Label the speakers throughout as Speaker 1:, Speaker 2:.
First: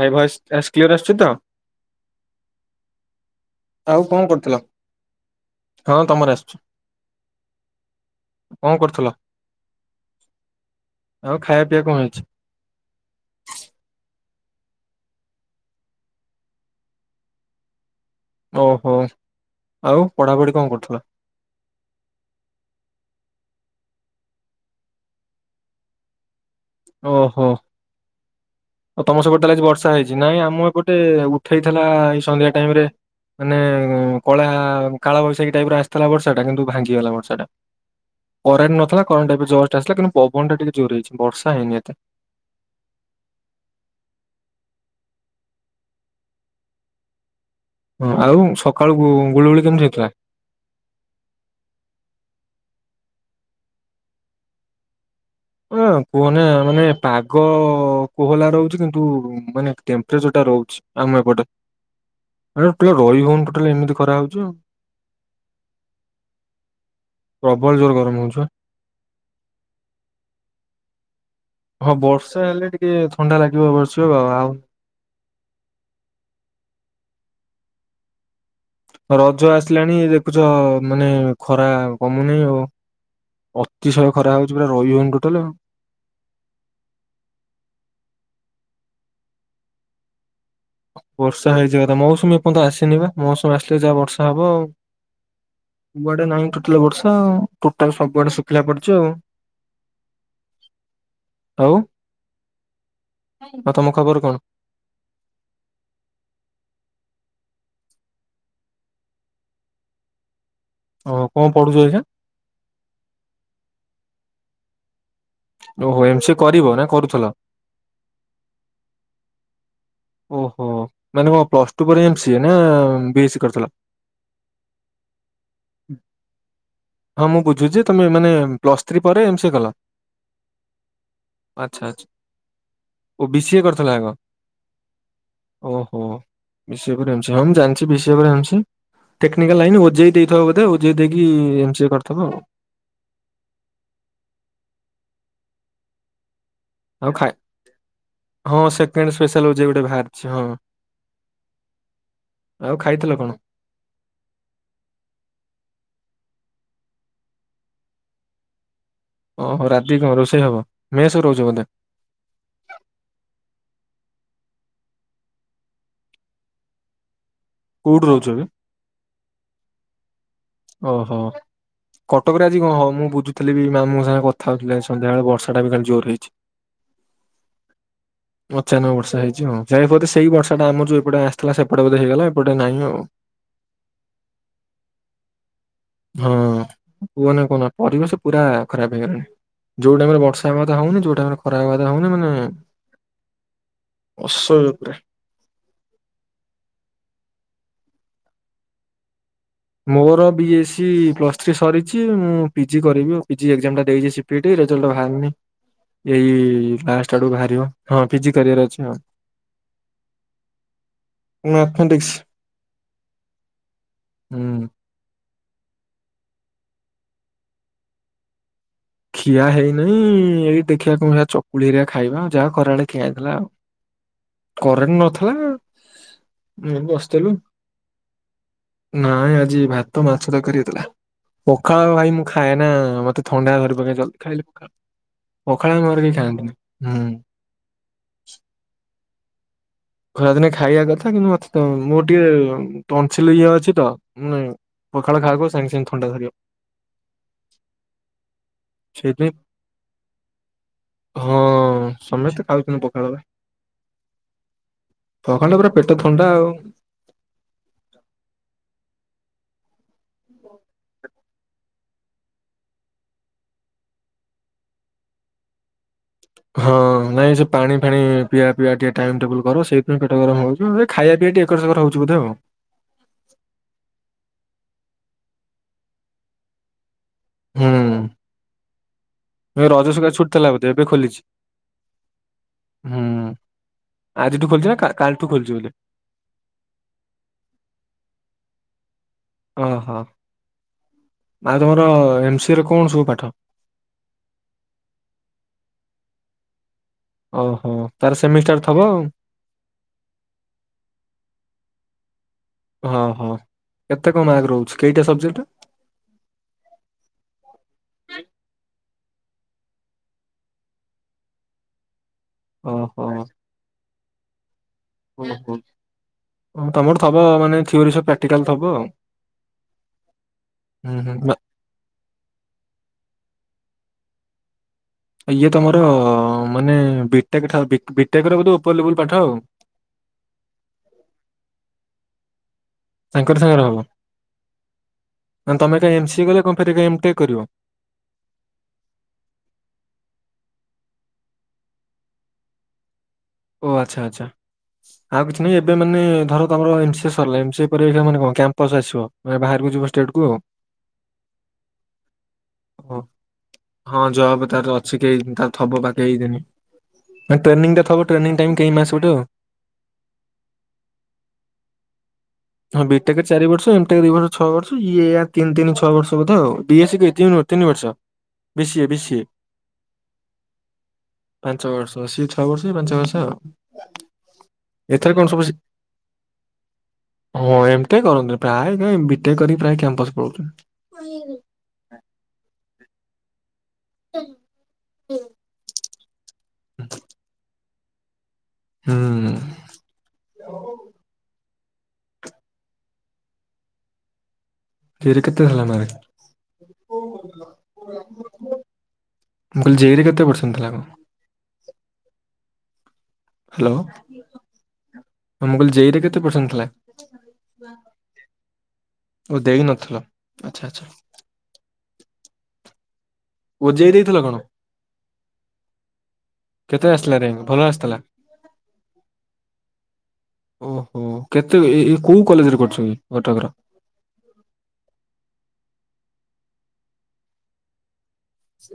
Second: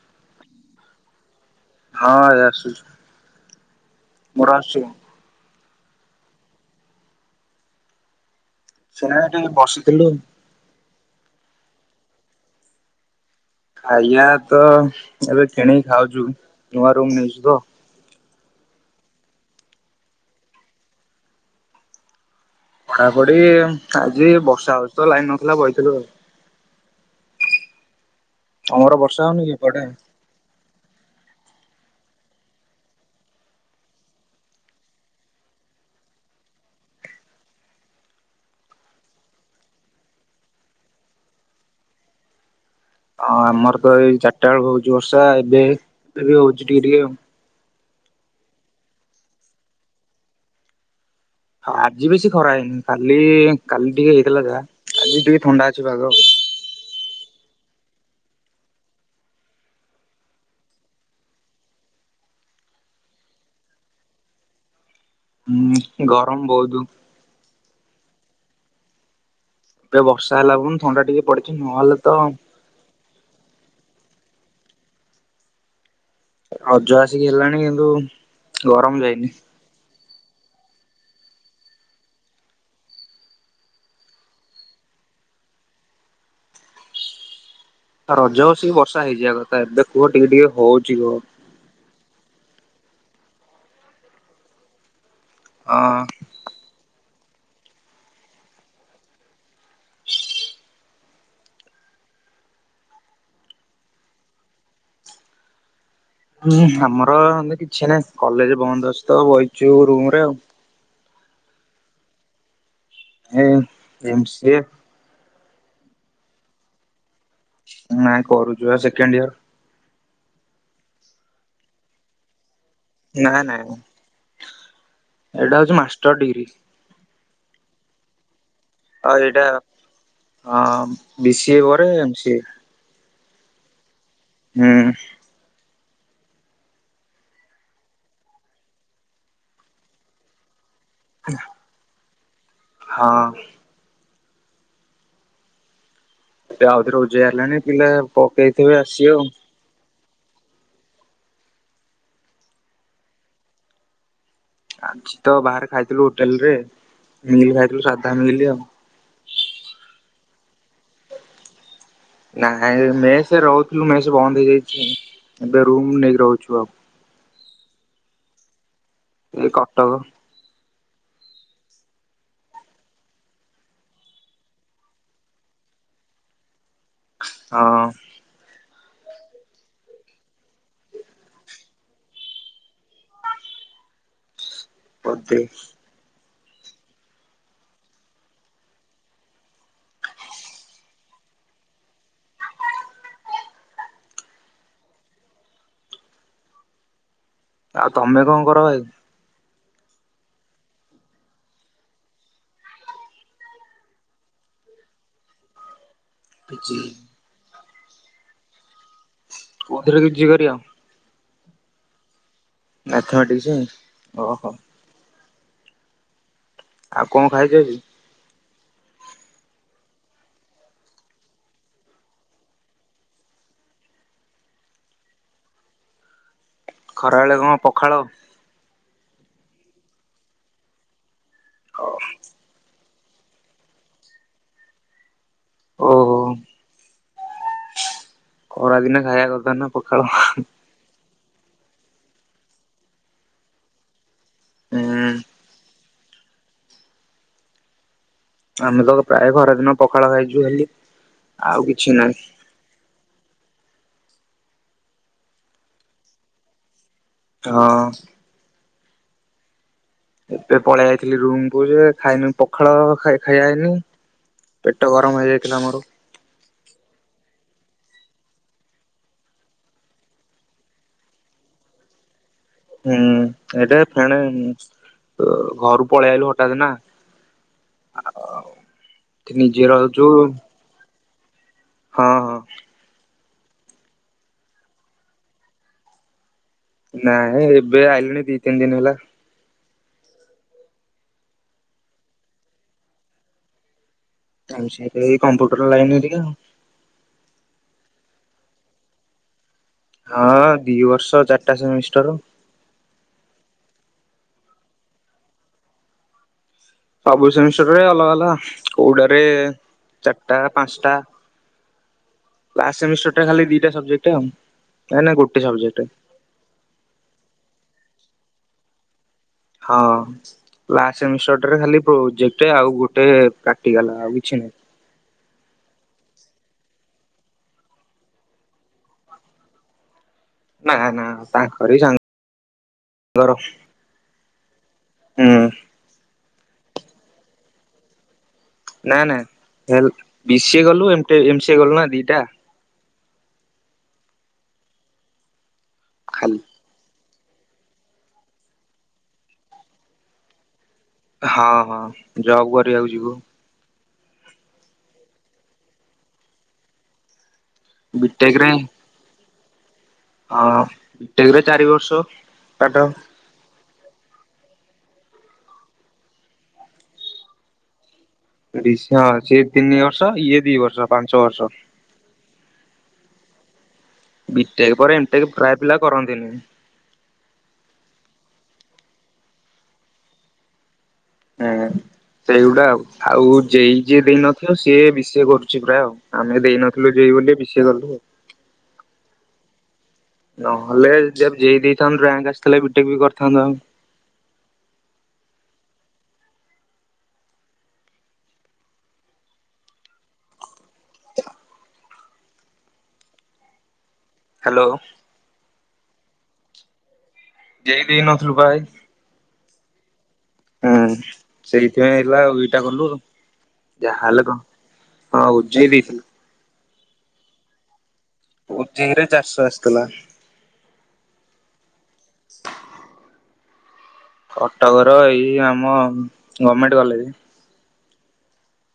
Speaker 1: ଭାଇ voice is clear ଆସଛି ତ?
Speaker 2: ହଁ ଏ ଆସୁଛି
Speaker 1: ଆଉ କଣ
Speaker 2: ମୋର
Speaker 1: କରୁଥିଲ?
Speaker 2: ଆସୁଛି
Speaker 1: ହଁ ତମର ଆସୁଛି। କଣ କରୁଥିଲ?
Speaker 2: ସେନାରେ ଟିକେ ବସିଥିଲୁ।
Speaker 1: ଏବେ କଣ ହେଇଚି।
Speaker 2: ଖାଇବା ତ ଏବେ କିଣିକି ଖାଉଛୁ ନୂଆ ରୁମ୍ ନେଇଛୁ ତ।
Speaker 1: ଓହୋ ଆଉ ପଢାପଢି କଣ କରୁଥିଲ?
Speaker 2: ପଢ଼ାପଡି ଆଜି ବର୍ଷା ହଉଚିତ ଲାଇନ ନଥିଲା ବଇଥିଲୁ ଆଉ।
Speaker 1: ଓହୋ,
Speaker 2: ତମର
Speaker 1: ଆଉ
Speaker 2: ବର୍ଷା
Speaker 1: ତମ ସେପଟ
Speaker 2: ହଉନି କି
Speaker 1: ତାହଲେ ଆ
Speaker 2: ଏପଟେ?
Speaker 1: ବର୍ଷା ହେଇଛି ନାଇଁ ଆମ ଏପଟେ ଗ ଉଠେଇଥିଲା ଏଇ ସନ୍ଧ୍ୟା ଟାଇମ ରେ ମାନେ କଳା କାଳ ବୈଶାଖୀ ଟାଇପ ରେ ଆସିଥିଲା ବର୍ଷା ଟା କିନ୍ତୁ ଭାଙ୍ଗିଗଲା ବର୍ଷା ଟା କରେଣ୍ଟ ନଥିଲା କରେଣ୍ଟ ଟାଇପ ଜୋର ଟା ଆସିଥିଲା କିନ୍ତୁ ପବନ ଟା ଟିକେ ଜୋର ହେଇଛି ବର୍ଷା ନାଁ ହେଇନି ଏତେ।
Speaker 2: ହଁ ଆମର ତ ଏଇ ଚାରିଟା ବେଳକୁ ହଉଛି ବର୍ଷା ଏବେ ଏବେ ବି ହଉଛି ଟିକେ ଟିକେ ଆଉ।
Speaker 1: ହଁ ଆଉ ସକାଳୁ ଗୁଳୁଗୁଳି କେମିତି ହେଇଥିଲା?
Speaker 2: ଆଜି ବେଶୀ ଖରା ହେଇନି। କାଲି କାଲି ଟିକେ ହେଇଥିଲା ଯାହା ଆଜି ଟିକେ ଥଣ୍ଡା ଅଛି
Speaker 1: ଅଁ
Speaker 2: ପାଗ ଆଉ।
Speaker 1: କୁହନା ମାନେ ପା ପାଗ କୋହଲା ରହୁଛି କିନ୍ତୁ ମାନେ ଟେମ୍ପରେଚର ଟା ରହୁଛି ଆମ ଏପଟେ। ରହି ହଉନି ଟୋଟାଲ ଏମିତି ଖରା ହଉଛି ଆଉ।
Speaker 2: ହୁଁ ଗରମ ବହୁତ
Speaker 1: ପ୍ରବଳ ଜୋର ଗରମ ହଉଚି ବା
Speaker 2: ଏବେ ବର୍ଷା ହେଲା ଦିନୁ ଥଣ୍ଡା ଟିକେ ପଡିଛି।
Speaker 1: ହଁ
Speaker 2: ନହେଲେ ତ
Speaker 1: ବର୍ଷା ହେଲେ ଟିକେ ଥଣ୍ଡା ଲାଗିବ। [unintelligible]
Speaker 2: ରଜ ଆସିକି ହେଲାଣି କିନ୍ତୁ ଗରମ ଯାଇନି।
Speaker 1: ରଜ ଆସିଲାଣି ଚ ମାନେ ଖରା କମୁନେଇ ଆଉ। ଅତିଶୟ ଖରା ହଉଛି ପୁରା ରହିହଉନି ଟୋଟାଲ ଆଉ।
Speaker 2: ଆ ରଜ ଆସିକି ବର୍ଷା ହେଇଯିବା କଥା ଏବେ କୁହ ଟିକେ ଟିକେ ହଉଛି କୁହ
Speaker 1: ବର୍ଷା ହେଇଯିବା କଥା ମୌସୁମୀ ଏପର୍ଯ୍ୟନ୍ତ ଆସିନି ବା ମୌସୁମୀ ଆସିଲେ ଯାହା ବର୍ଷା ହବ ଆଉ।
Speaker 2: ଅ
Speaker 1: କୁଆଡେ ନାହିଁ ଟୋଟାଲି ବର୍ଷ ତ ଟୋଟାଲ ସବୁଆଡେ ଶୁଖିଲା ପଡିଛି ଆଉ। ଆଉ ଆଉ ତମ ଖବର କଣ?
Speaker 2: ହୁଁ ଆମର କିଛି ନାହିଁ କଲେଜ ବନ୍ଦ ଅଛି ତ ବଇଛୁ ରୁମ୍ ରେ ଆଉ।
Speaker 1: ଓ କଣ ପଢୁଚ ଏଇନା?
Speaker 2: ଏ ଏମସିଏ
Speaker 1: ଓହୋ ଏମସିଏ କରିବ ନା କରୁଥୁଲ?
Speaker 2: ନାଇଁ କରୁଚୁ ବା ସେକେଣ୍ଡ ଇୟର
Speaker 1: ଓହୋ ମାନେ କଣ ପ୍ଲସ ଟୁ ପରେ ଏମସିଏ? ନା ନା
Speaker 2: ନାଇଁ
Speaker 1: ବିଏସି
Speaker 2: ନାଇଁ
Speaker 1: କରିସାରି
Speaker 2: ଏଇଟା ହଉଚି ମାଷ୍ଟର ଡିଗ୍ରୀ।
Speaker 1: ହଁ ମୁଁ ବୁଝୁଛି ଯେ ତମେ ମାନେ ପ୍ଲସ୍ ଥ୍ରୀ ପରେ
Speaker 2: ଆଉ
Speaker 1: ଏମ୍
Speaker 2: ଏଇଟା
Speaker 1: C A call
Speaker 2: a BCA
Speaker 1: ଆଚ୍ଛା
Speaker 2: ପରେ
Speaker 1: ଆଚ୍ଛା
Speaker 2: ଏମସିଏ।
Speaker 1: ଓ ବିସିଏ କରିଥିଲ ଆଗ?
Speaker 2: ହୁଁ।
Speaker 1: ଓହୋ ବିସିଏ ପରେ ଏମସିଏ। ହଁ ମୁଁ ଜାଣିଛି ବିସିଏ ପରେ ଏମସିଏ। ଟେକ୍ନିକାଲ ଲାଇନ ଓଜେଇ ଦେଇଥିବା ବୋଧେ। ଓଜେଇ ଦେଇକି ଏମସିଏ କରିଥବ ଆଉ।
Speaker 2: ହଁ ଆଉଥରେ
Speaker 1: ଆଉ
Speaker 2: ଓଜେଇ
Speaker 1: ଖାଇ
Speaker 2: ବାହାରିଲାଣି। ପିଲା
Speaker 1: ହଁ
Speaker 2: ପକେଇଥିବେ
Speaker 1: ସେକେଣ୍ଡ
Speaker 2: ଆସିବ ଆଉ।
Speaker 1: ସ୍ପେଶାଲ ଓ ଜେ [unintelligible] ଆଉ ଖାଇଥିଲ କଣ?
Speaker 2: ଆଜି ତ ବାହାରେ ଖାଇଥିଲୁ ହୋଟେଲ ରେ ମିଲ୍ ଖାଇଥିଲୁ ସାଧା ମିଲ୍ ଆଉ।
Speaker 1: ଓହୋ ରାତି କଣ ରୋଷେଇ ହବ। ମେସ୍ ରେ ରହୁଚ ବୋଧେ?
Speaker 2: ନାଇଁ ମେସ୍ ରେ ରହୁଥିଲୁ ମେସ୍ ବନ୍ଦ ହେଇଯାଇଛି। ଏବେ ରୁମ ନେଇକି ରହୁଛୁ ଆଉ।
Speaker 1: କୋଉଠି ରହୁଛ ଏବେ?
Speaker 2: ଏଇ କଟକ।
Speaker 1: ଓହୋ। କଟକରେ ଆଜି କଣ ମୁଁ ବୁଝୁଥିଲି ବି ମାମୁଙ୍କ ସାଙ୍ଗେ କଥା ହଉଥିଲି ସନ୍ଧ୍ୟାବେଳେ ବର୍ଷା ଟା ବି କାଲି ଜୋର ରେ ହେଇଚି।
Speaker 2: ହ।
Speaker 1: ଅଚାନକ ବର୍ଷା ହେଇଛି ହଁ ଯାଇପରି ସେଇ ବର୍ଷା ଟା ଆମର ଯୋଉ ଏପଟେ ଆସିଥିଲା ସେପଟେ ବୋଧେ ହେଇଗଲା ଏପଟେ ନହିଁ ଆଉ।
Speaker 2: ବଧେ।
Speaker 1: ହଁ କୁହନ କୁହନା ପରିବେଶ ପୁରା ଖରାପ ହେଇଗଲାଣି ଯୋଉ ଟାଇମ ରେ ବର୍ଷା ହବା ହଉନି ଯୋଉ ଟାଇମ ଖରା ହବା ହଉନି ମାନେ ଅସ ପା।
Speaker 2: ଆଉ ତମେ କଣ କର ଭ
Speaker 1: ମୋର ବି ଏସ୍ ସ ପ୍ଲସ୍ ଥ୍ରୀ ସରିଛି ମୁଁ ପିଜି କରିବି ଆ ପିଜି ଏକ୍ଜାମ ଟା ଦେଇଛି ସିପିଟି ରେଜଲ୍ଟ ବାହାରନି। ଏଇ
Speaker 2: ପିଜି
Speaker 1: ଲାଷ୍ଟ ଆଡୁ ବାହାରିବ। ହଁ ପିଜି କରିୟାର ଅଛି ହଁ।
Speaker 2: ଅରେ ଜିକାର
Speaker 1: ମ୍ୟାଥମେଟିକ୍ସ
Speaker 2: ନାଥ କଛି
Speaker 1: ହୁଁ।
Speaker 2: ଓହୋ। ଆଉ କଣ ଖାଇଛ କି।
Speaker 1: ଖିଆ ହେଇନହିଁ ଏଇଠି ଦେଖିବାକୁ ମିଆ ଚକୁଳି ହେରିଆ ଖାଇବା ଯାହା ଖରାଡେ ଖିଆ ହେଇଥିଲା ଆଉ କରେଣ୍ଟ ନଥିଲା। ଏଇ ବସିଥିଲୁ
Speaker 2: ଖରାବେେଳେ କଣ ପଖାଳ?
Speaker 1: ନାଇଁ ଆଜି ଭାତ ମାଛ ତ କରିଥିଲା। ପଖଳ ଭାଇ ମୁଁ ଖାଏ ନା ଥଣ୍ଡାରେ ଚା ଖାଇଲେ ପଖାଳ ମରିକି
Speaker 2: ଓହୋ।
Speaker 1: ଖାଆନ୍ତିନି ହୁଁ।
Speaker 2: ଖରାଦିନେ ଖାଇବା କଥା ନା ପଖାଳ ହୁଁ
Speaker 1: ଖରାଦିନେ ଖାଇବା କଥା କିନ୍ତୁ ମତେ ତ ମୋର ଟିକେ ତନସିଲ ଇ ଅଛି ତ। ହଁ ନାଇଁ ପଖାଳ ଖାଇବାକୁ ସାଙ୍ଗେ ସାଙ୍ଗ ଖଣ୍ଡ ଧାର
Speaker 2: ଆମେ ତ ପ୍ରାୟ ଖରାଦିନ ପଖାଳ ଖାଇଛୁ ହେଲି ଆଉ
Speaker 1: ହଁ
Speaker 2: କିଛି ନହିଁ।
Speaker 1: ସମସ୍ତେ ସଖଣ୍ଡ ପୁରା ପେଟ ଥଣ୍ଡା ଆଉ
Speaker 2: ହଁ ଏବେ ପଳେଇ ଯାଇଥିଲି ରୁମ ଖାଇନି ପଖାଳ ଖାଇଆାଇନି ପେଟ ଗରମ ହେଇଯାଇଥିଲା ଆମର
Speaker 1: ହଁ ନାଇଁ ସେ ପାଣି ଫାଣି ପିଇବା ପିଆ ଟିକେ ଟାଇମ ଟେବୁଲ କର ସେଇଥିପାଇଁ ପେଟ ଗରମ ହଉଛି ଖାଇବା ପିଇ ଟିକେ ଏକରକର ହଉଛି ବୁଧେଇ ହଉ
Speaker 2: ହୁଁ ଏଟା ଫେଣ ଘରୁ ପଳେଇ ଆଲୁ ହଠାତ୍ ନା ହଉ।
Speaker 1: ଏଇ ରଜସା ଛୁଟ ଥିଲା ବୋଧେ ଏବେ ଖୋଲିଛି।
Speaker 2: ହଁ ହଁ।
Speaker 1: ହୁଁ ଆଜିଠୁ ଖୋଲଛି ନା କା ଟୁ ଖୋଲିଛି ବୋଲି
Speaker 2: ନାଇଁ ଏବେ ଆଇିଲଣି ଦି ତିନି ଦିନ ହେଲା।
Speaker 1: ଓହୋ ଆଉ ତମର ଏମସିରେ କଣ ସବୁ ପାଠ।
Speaker 2: ସେ କମ୍ପ୍ୟୁଟର ଲାଇନ ହେ ଟିକା
Speaker 1: ଓହୋ ତାର ସେମିଷ୍ଟାର ଥବ ଆଉ
Speaker 2: ହଁ ଦି ବର୍ଷ ଚାରିଟା ସେମିଷ୍ଟର
Speaker 1: ହଁ ହଁ କେତେ କଣ ମାର୍କ ରହୁଛି କେଇଟା ସବଜେକ୍ଟ୍
Speaker 2: କଉଡାରେ ଚାର୍ ଟା ପାଞ୍ଚ ଟା ଲାଷ୍ଟ
Speaker 1: ଓହୋ
Speaker 2: ସେମିଷ୍ଟର୍ ଟା ଖାଲି ଦିଟା ସବଜେକ୍ଟ୍ ଟ [unintelligible]
Speaker 1: ତମର ଥବ ମାନେ ଥିଓରି ସବୁ [unintelligible] ଟିକାଲ୍ ଥବ ଆଉ
Speaker 2: ହଁ
Speaker 1: ହୁଁ
Speaker 2: ଲାଷ୍ଟ୍
Speaker 1: ହୁଁ ମା-
Speaker 2: ସେମିଷ୍ଟର୍ ଠାରେ ଖାଲି ପ୍ରୋଜେକ୍ଟ୍ ଗୋଟେ ଆଉ ଗୋଟେ ପ୍ରାକ୍ଟିକାଲ୍ ଆଉ କିଛି ନାହିଁ
Speaker 1: ଇଏ ତମର ମାନେ ବିଟେକ୍ ଠାରୁ, ବିଟେକ୍ ର ଉପର ଲେବୁଲ ପାଠ ଆଉ
Speaker 2: ନା ନା ତା ଆରେ ସାଙ୍ଗ
Speaker 1: ତାଙ୍କରି ସାଙ୍ଗରେ ହବ
Speaker 2: ହୁଁ
Speaker 1: ମ ତମେ କାହି ଏମ୍ ସି ଏ କଲ କଣ ଫେରିକା ଏମ୍ଷ ଟେକ୍ କରିବ
Speaker 2: ନାଁ ନାଁ ବି ସି ଏ କଲୁ ଏମ ସି ଏ କଲୁ ନା ଦିଟା
Speaker 1: ଓ ଆଚ୍ଛା ଆଚ୍ଛା ଆଉ କିଛି । ନାଇଁ ଏବେ ମାନେ
Speaker 2: ଖାଲି
Speaker 1: ଧର ତମର ଏ C S M C A ପରୀକ୍ଷା ମାନେ କଣ କ୍ୟାମ୍ପସ୍ ଆସିବ ମାନେ ବାହାରକୁ ଯିବ ଷ୍ଟେଟ୍ କୁ
Speaker 2: ହଁ ହଁ ଜବ୍ କରିବାକୁ
Speaker 1: ଓ,
Speaker 2: ଯିବୁ
Speaker 1: ହଁ ଜବ୍ ତାର ଅଛି ଥବ ବା କେଇ ଦିନି ଟ୍ରେନିଂ ଟା ତ
Speaker 2: ବିଟେକ୍
Speaker 1: ନିଂ [unintelligible]
Speaker 2: ରେ
Speaker 1: ଟାଇମ୍ କେମ ଆସିବୁ ଠୁ
Speaker 2: ହଁ ବିଟେକ୍ ରେ ଚାରି ବର୍ଷ
Speaker 1: ହଁ
Speaker 2: କାଟ
Speaker 1: ବିଟେକ୍ ଚାରି ବର୍ଷ ଦି ବର୍ଷ ଛ ବର୍ଷ ଇଏ ତିନ୍ ତିନ୍ ଛଅ ବର୍ଷ ବୋଧେ [unintelligible] ତିନି ବର୍ଷ ବିସିଏ
Speaker 2: ହଁ
Speaker 1: ବିସିଏ
Speaker 2: ସି ତିନି ବର୍ଷ ଇଏ ଦି ବର୍ଷ ପାଞ୍ଚ ବର୍ଷ
Speaker 1: ଛ ଅ ବର୍ଷ ଆଉ
Speaker 2: ବିଟେକ୍ ପରେ
Speaker 1: ଏଥର କଣ
Speaker 2: ଏମ୍ଟେକ୍
Speaker 1: ସବୁ ଶି
Speaker 2: ପ୍ରାୟ ପିଲା କରନ୍ତି ନି
Speaker 1: ହଁ ଏମ୍ଟେକ୍ କରନ୍ତିନି ପ୍ରାୟ ବିଟେକ କରି ପ୍ରାୟ କ୍ୟାମ୍ପସ ପଳଉଛନ୍ତି।
Speaker 2: ହୁଁ ସେଇଗୁଡା ଆଉ ଆଉ [unintelligible] ଯେଇ ଯିଏ ଦେଇନଥିଲ ସିଏ ବିଷିଏ କରୁଛି ପ୍ରାୟ ଆଉ ଆମେ ଦେଇନଥିଲୁ ଯେଇ ବୋଲି ବିଷିଏ କଲୁ ଆଉ।
Speaker 1: ହୁଁ।
Speaker 2: ନହେଲେ ଯଵ୍ ଯେଇ ରାଙ୍କ୍ ଆସିଥିଲେ ବିଟେକର ବି କରିଥାନ୍ତା ଆଉ
Speaker 1: ଯେଇରେ କେତେ ଥିଲା? [unintelligible] ମ ମୁ କହିଲ ଜେର କେତେ ପର୍ସେଣ୍ଟ ଥିଲା କଣ?
Speaker 2: ତ [unintelligible]
Speaker 1: ହାଲୋ ।
Speaker 2: ହାଲୋ।
Speaker 1: ଜେଇରେ କେତେ ପର୍ସେଣ୍ଟ ଥିଲା?
Speaker 2: ଯେଇ ଦେଇ ନଥିଲୁ ଭାଇ।
Speaker 1: ନ ଥିଲା।
Speaker 2: ହଁ ସେଇ ଏଥିପାଇଁ ହେଲା ଆଉ ଏଇଟା କଲୁ
Speaker 1: ଓଜେଇ ଦେଇଥିଲ
Speaker 2: ଯାହାହାଲ କଣ, ହଁ ଓଜେଇ ଦେଇଥିଲ।
Speaker 1: କେତେ ଆସିଲା ରେଙ୍କ ଭଲ ଆସିଥିଲା?
Speaker 2: ଉଜେଇ ରେ ଚାରିଶହ ଆସିଥିଲା
Speaker 1: ଓହୋ କେତେ ଏ ଏ କଉ କଲେଜରେ କରୁଚ କି କଟକର?
Speaker 2: କଟକର ଏଇ ଆମ ଗମେଣ୍ଟ କଲେଜ।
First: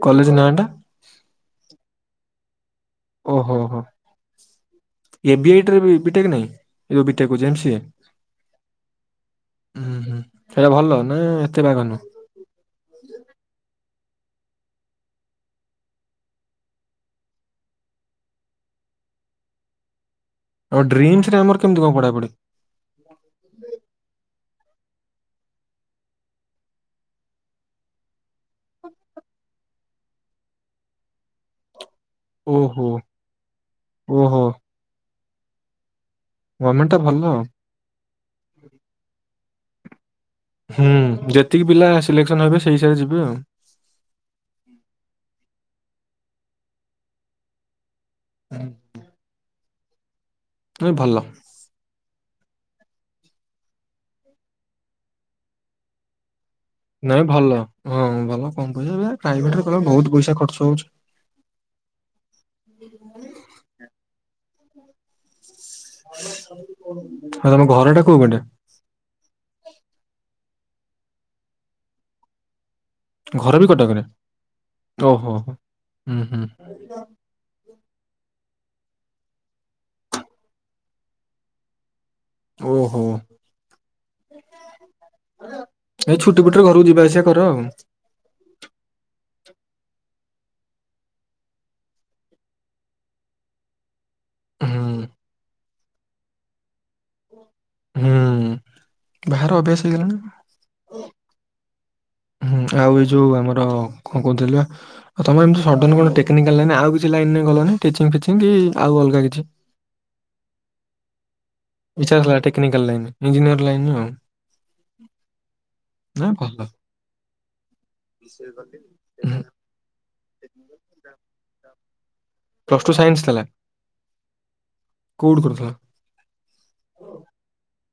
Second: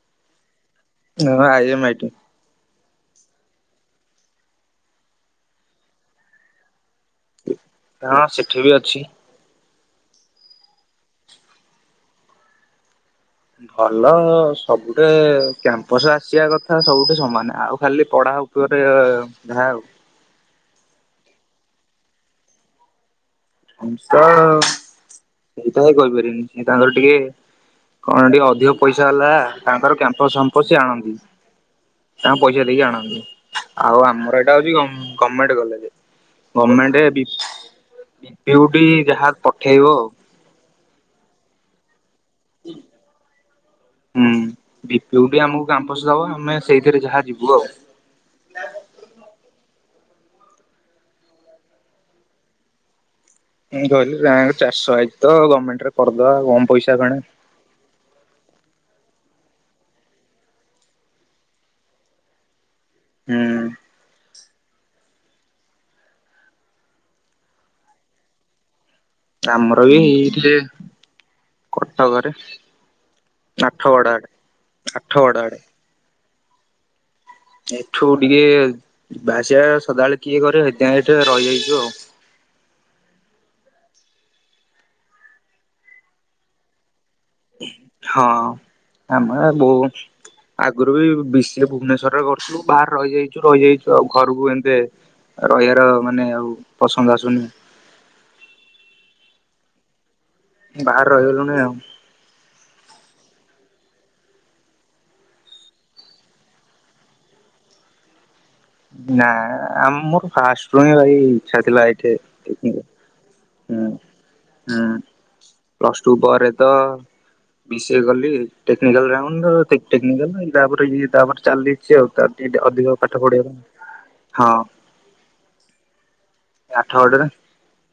Speaker 1: କଲେଜ ନାଟା?
Speaker 2: ହଁ ଆଇ ଏମ ଆଇ ଟି।
Speaker 1: ଓହୋ ହୋ, ଏବି ଆଇ ଟିରେ ବି ବିଟେକ ନାଇଁ, ଯୋଉ ବି
Speaker 2: ହଁ ସେଠି ବି ଅଛି।
Speaker 1: ହୁଁ ହୁଁ, ସେଇଟା ଭଲ ନା ଏତେ ବାଗ ନୁହଁ?
Speaker 2: ଭଲ ସବୁଠେ କ୍ୟାମ୍ପସ ଆସିବା କଥା ସବୁଠ ସମାନ ଆଉ ଖାଲି ପଢା ଉପରେ ଟିକେ ଯାହା ଆଉ।
Speaker 1: ଆଉ ଡ୍ରିମ୍ସରେ ଆମର କେମତି କଣ ପଢା ପଢି?
Speaker 2: [unintelligible] ସେଇଟା ହିଁ କହିପାରିବିନି, ସେ ତାଙ୍କର ଟିକେ କଣ ଟିକେ ଅଧିକ ପଇସା ହେଲା ତାଙ୍କର କ୍ୟାମ୍ପସ ଫମ୍ପସ୍ ସି ଆଣନ୍ତି। ତା ପଇସା ଦେଇକି
Speaker 1: ଓହୋ
Speaker 2: ଆଣନ୍ତି, ଆଉ ଆମର
Speaker 1: ଓହୋ
Speaker 2: ଏଇଟା ହଉଛି ଗମ୍ ମେଣ୍ଟ କଲେଜେ।
Speaker 1: ଗଭର୍ଣ୍ଣମେଣ୍ଟ ଟା
Speaker 2: ଗମେଣ୍ଟ
Speaker 1: ଭଲ
Speaker 2: ବି
Speaker 1: ଆଉ
Speaker 2: ପୀଉଟି ଯାହା ପଠେଇବ ଆଉ।
Speaker 1: ହୁଁ ଯେତିକି ପିଲା ଆ -
Speaker 2: ହୁଁ ବି ପି ୟୁ ଟି ଆମକୁ କାମ୍ପସ୍ ଆମେ ସେଇଥିରେ ଯାହା ଯିବୁ ଆଉ।
Speaker 1: ହୁଁ ହୁଁ। ହ ଭଲ।
Speaker 2: ମୁଁ କହିଲି ରି୍ୟାଙ୍କ ଚାରି ଶହ ଆସିଛି ତ ଗମେଣ୍ଟ ରେ କରିଦବା। ପଇସା
Speaker 1: ନଁ
Speaker 2: କଣେ।
Speaker 1: ଭଲ ହଁ ଭଲ। କମ୍ ପଇସା, ପ୍ରାଇଭେଟରେ କଲେ ବହୁତ ପଇସା ଖର୍ଚ୍ଚ ହଉଚି।
Speaker 2: ହୁଁ।
Speaker 1: ଆଉ ତମ ଘର ଟା କୋଉ ବାଟେ?
Speaker 2: ଆମର ବି ଏଇଠି କଟକରେ।
Speaker 1: ଘର ବି କଟାକରେ
Speaker 2: ଆଠଗଡ ଆଡେ ଆଠଗଡ
Speaker 1: ଓହୋ
Speaker 2: ଆଡେ
Speaker 1: ଆ [inaudible]
Speaker 2: ଏଠୁ ଟିକେ ବାସିବା ସଦାବେଳେ କିଏ କରେ ହେଥି ସେଠି ରହିଯାଇଛିୁ ଆଉ [unintelligible]
Speaker 1: ଓହୋ ଏଇ ଛୁଟି ପଟରେ ଘରକୁ ଯିବା ଆସ -
Speaker 2: ହଁ ଆ ଆଗରୁ ବି ବେଶି ଭୁବନେଶ୍ୱର ରେ ରହୁଥିଲୁ ବାହାରେ ରହିଯାଇଛୁ ରହିଯାଇଛୁ ଆଉ। ଘରକୁ ଏମିତି
Speaker 1: ହୁଁ
Speaker 2: ରହିବା - ମାନେ ଆଉ ପସନ୍ଦ ଆସୁନି
Speaker 1: ହୁଁ ବାହାର ଅଭ୍ୟାସ ହେଇଗଲାଣି।
Speaker 2: ବାହାର ରହି ଗଲୁଣି ଆଉ।
Speaker 1: ହୁଁ ଆଉ ଏଇ ଯୋଉ ଆମର କଣ କହୁଥିଲ ଆଉ ତମର ଏମତି ସଡନ କଣ ଟେକ୍ନିକାଲ ଲାଇନ ଆଉ କିଛି ଲାଇନ ଗଲନି? କି ଆଉ ଅଲଗା
Speaker 2: ନା
Speaker 1: କିଛି
Speaker 2: ଆମ ମର ଫାଷ୍ଟଣୀ ଭାଇ [unintelligible] ଥିଲାଠ
Speaker 1: ଇଚ୍ଛା ଥିଲା ଟେକ୍ନିକାଲ ଲାଇନ ଇଞ୍ଜିନିୟର ଲାଇନ ଆଉ
Speaker 2: ପ୍ଲସ ଟୁ
Speaker 1: ନା
Speaker 2: ପରେ
Speaker 1: ଭଲ
Speaker 2: ତ ବିସିଏ [unintelligible] କଲିିକାଲ ତାପରେ ତାପରେ ଚାଲଲି ଯ ତା ଦି ଅଧିକ ପାଠ ପଢିବା। ହଁ
Speaker 1: କଉଠି କରିଥିଲ?
Speaker 2: ଆଠ ଗଡରେ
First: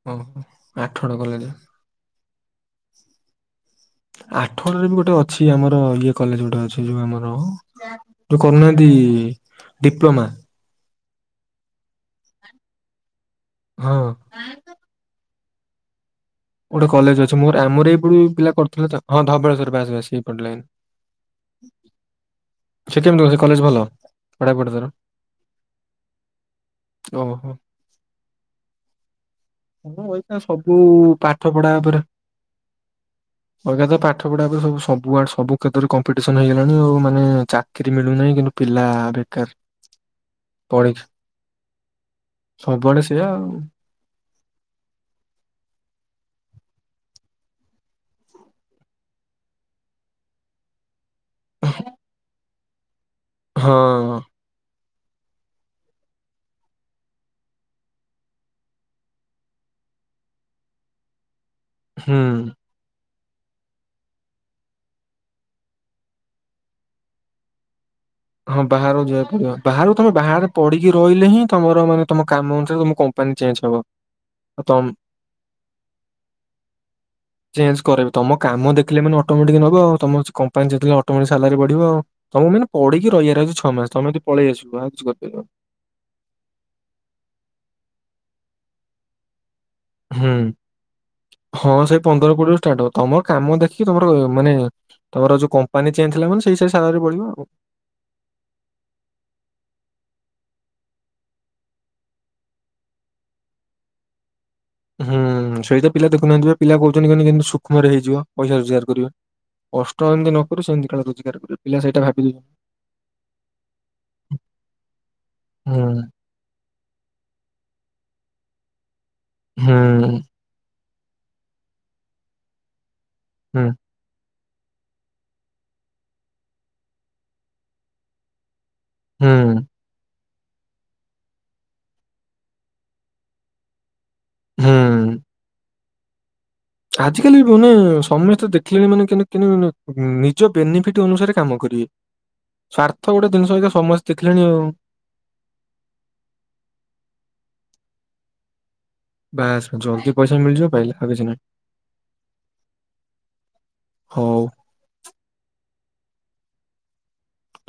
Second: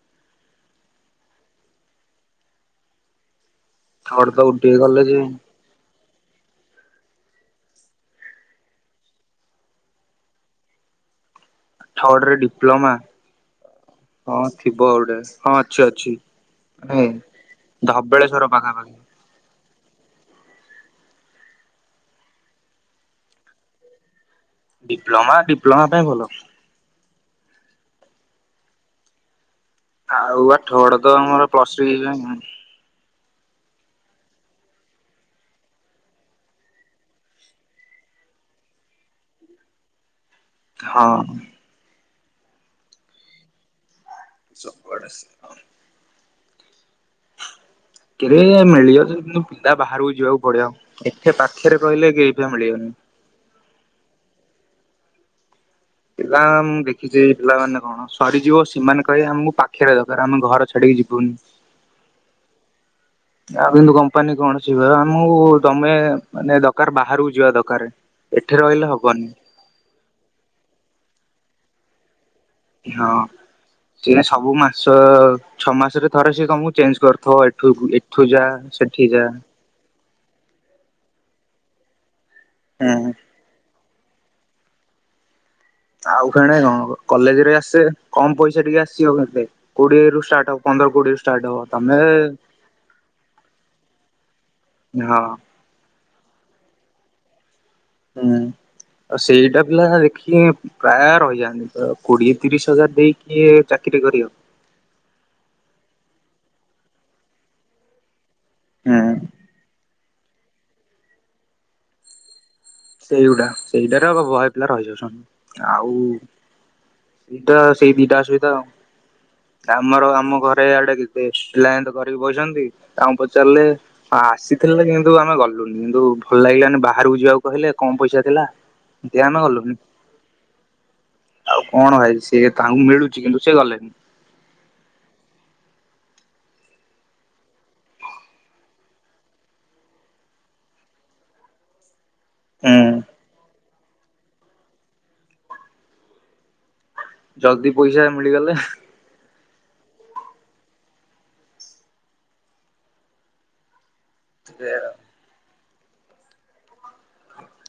Speaker 1: ହଁ ହ ଆଠଗଡ଼ କଲେଜ
Speaker 2: ଥର୍ଡ ତ
Speaker 1: ଆଠଗଡ଼ ରେ ବି
Speaker 2: ଉଠିଗଲେ
Speaker 1: ଗୋଟେ
Speaker 2: ଯେ
Speaker 1: ଅଛି ଆମର ଇଏ - କଲେଜ ଗୋଟେ ଅଛି ଯୋଉ ଆମର କରୁନାହାନ୍ତି ଡିପ୍ଲୋମା
Speaker 2: ଥର୍ଡ ରେ ଡିପ୍ଲୋମା
Speaker 1: ହଁ
Speaker 2: ହଁ ଥିବ ଆଉ ଗୋଟେ ହଁ ଅଛି ଅଛି
Speaker 1: ଗୋଟେ
Speaker 2: ନାଇଁ
Speaker 1: କଲେଜ ଅଛି ମୋର ଆମର ଏଇୋ
Speaker 2: ଧବଳେଶ୍ଵର
Speaker 1: ପିଲା
Speaker 2: ପାଖାପାଖି।
Speaker 1: କରିଥିଲ ହଁ ଧବଳେଶ୍ୱର ସେ କେମିତି କଲେ ଭଲ ପଢାପଢି ତାର
Speaker 2: ଡିପ୍ଲୋମା ଡିପ୍ଲୋମା ପାଇଁ ଭଲ
Speaker 1: ଓହୋ ଏଇ ସବୁ ପା
Speaker 2: ପ୍ସ
Speaker 1: ଅଜ୍ଞା ତ ପାଠ ପଢା ସବୁ ସବୁଡ ସବୁ କ୍ଷେତ୍ରରେ କମ୍ପିଟିସନ ହେଇଗଲାଣି ଆଉ ମାନେ ଚାକିରି ମିଳୁନାହିଁ କିନ୍ତୁ ପିଲା ବେକାର ପଢିକି
Speaker 2: ହଁ
Speaker 1: ସବୁଆଡେ ସେଆା ଆଉ
Speaker 2: ସଡ [inaudible] କେରେ ମିଳିବ ତ କିନ୍ତୁ ପିଲା ବାହାରକୁ ଯିବାକୁ ପଡିବ। ଏଠି ପାଖରେ ରହିଲେ କେହି ପିଲା ମିଳିବନି।
Speaker 1: ହଁ।
Speaker 2: ପିଲା ମୁଁ ଦେଖିଛି ପିଲାମାନୋନେ କଣ ସରିଯିବ ସମାନେ କହିହେ ଆମକୁ ପାଖରେ ଦରକାର ଆମେ ଘର ଛାଡିକି ଯିବୁନି।
Speaker 1: ହୁଁ।
Speaker 2: ଆଉ କିନ୍ତୁ କମ୍ପାନୀ କଣ ସିବମକୁ ତମେ ମାନେ ଦରକାର ବାହାରକୁ ଯିବା ଦରକାର। ଏଠି
Speaker 1: ହଁ
Speaker 2: ରହିଲେ
Speaker 1: ବାହାର ଯିବା
Speaker 2: ହବନି
Speaker 1: ପଡିବ ବାହାରୁ ତମେ ବାହାରେ ପଡିକି ରହିଲେ ହିଁ ତମର ମାନେ ତମ କାମ ଅନୁସାରେ ତମ
Speaker 2: ହଁ।
Speaker 1: କମ୍ପାନୀ ଚେଞ୍ଜ ହେବ
Speaker 2: ସିଏ ସବୁ ମାସ ଛଅ ମାସରେ ଥରେ ସିଏ ତମକୁ ଚେଞ୍ଜ କରିଥିବ ଏଠୁ
Speaker 1: ଚେଞ୍ଜ [inaudible] କରେଇବେ
Speaker 2: ଏଠୁ
Speaker 1: ତମ
Speaker 2: ଯା
Speaker 1: କାମ ଦେଖିଲେ
Speaker 2: ସେଠି
Speaker 1: ମନେ
Speaker 2: ଯା।
Speaker 1: ଅଟୋମେଟିକ୍ ନେବ ତମ କମ୍ପାନୀ ଯେତିକି ଅଟୋମେଟିକ ସାଲାରି ବଢିବ। [unintelligible] ପଢିକି
Speaker 2: ହୁଁ
Speaker 1: ରହିିବାର ଅଛି ଛଅ ମାସ। ତମେ ତ ପଳେଇ ଆସିବୁ ଆଉ କିଛି କରିପାରିବ।
Speaker 2: ଆଉ କଣେ କଣ କଲେଜ ରେ ଆସେ କମ ପଇସା ଟିକେ ଆସିବ ବୋଧେ
Speaker 1: ହୁଁ ହଁ
Speaker 2: ତମେ
Speaker 1: ସେଇ ପନ୍ଦର କୋଡିରୁ ଷ୍ଟାର୍ଟ ହବ ତମର କାମ ଦେଖିକି ତମର ମାନେ
Speaker 2: ହଁ
Speaker 1: ତମର ଯୋଉ କମ୍ପାନୀ [unintelligible]
Speaker 2: ହୁଁ ଆଉ ସେଇଟା ପିଲା ଦେଖି ପ୍ରାୟ ରହିଯାଆନ୍ତି। ତ କୋଡିଏ ତିରିଶ ହଜାର ଦେଇକି ଚାକିରି କରିବ।
Speaker 1: ହୁଁ ସେଇଟା ପିଲା ଦେଖୁନାହାନ୍ତି ବା ପିଲା କହୁଛନ୍ତି କିନ୍ତୁ ସୂକ୍ଷ୍ମରେ ହେଇଯିବ? ପଇସା ରୋଜଗାର
Speaker 2: ହୁଁ
Speaker 1: କରିବା କଷ୍ଟ। ଏମିତି କରୁ ସେମିତି କାଳେ ରୋଜଗାର କରୁ ପିଲାଇଟା ଭାବିଉଛନ୍ତି।
Speaker 2: ସେଇଗୁଡା ସେଇଟାରେ ବୟ ପିଲା ରହିଯାଉଛନ୍ତି
Speaker 1: ହୁଁ
Speaker 2: ଆଉ ସେଇଟା ସେଇ ଦିଇଟା ଅସୁବିଧା ଆଉ ଆମର
Speaker 1: ହୁଁ।
Speaker 2: ଆମ ଘରେ ଆଡେ ଲାଇନ୍ ତ କରିକି ବସିଛନ୍ତି। ତାଙ୍କୁ ପଚାରିଲେ
Speaker 1: ହୁଁ
Speaker 2: ଆସି ଥିଲା କିନ୍ତୁ ଆମେ ଗଲୁନି କିନ୍ତୁ ଭଲ ଲାଗିଲା ଆମେ ବାହାରକୁ ଯିବାକୁ। କହିଲେ କମ ପଇସା ଥିଲା। ଧ୍ୟାନ
Speaker 1: ହୁଁ
Speaker 2: ଗଲୁନି। ଆଉ କଣ ଭାଇ ସି ତାଙ୍କୁ ମିଳୁଛି କିନ୍ତୁ ସେ ଗଲେନି।
Speaker 1: ହୁଁ। ଆଜ କାଲି ମାନେ ସମସ୍ତେ ଦେଖିଲେଣି ମାନେ ନିଜ ବେନିଫିଟ ଅନୁସାରେ କାମ କରିବେ।
Speaker 2: ହୁଁ
Speaker 1: ସ୍ଵାର୍ଥ ଗୋଟେ ଜିନିଷଛି ସମସ୍ତେ ଦେଖିଲାଣି ଆଉ। [inaudible]
Speaker 2: ଜଲଦି ପଇସା ମିଳିଗଲେ
Speaker 1: ବାସ ଜଲ୍ଦି ପଇସା ମିଳଯିବ ପାଇଲେ ଭଛି ନହିଁ। [inaudible]
Speaker 2: ସେ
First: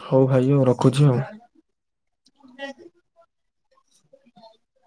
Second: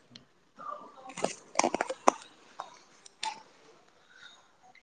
Speaker 1: ହଉ ଭାଇ ମୁଁ ରଖୁ ଖୁଚି ମୁଁ। [inaudible]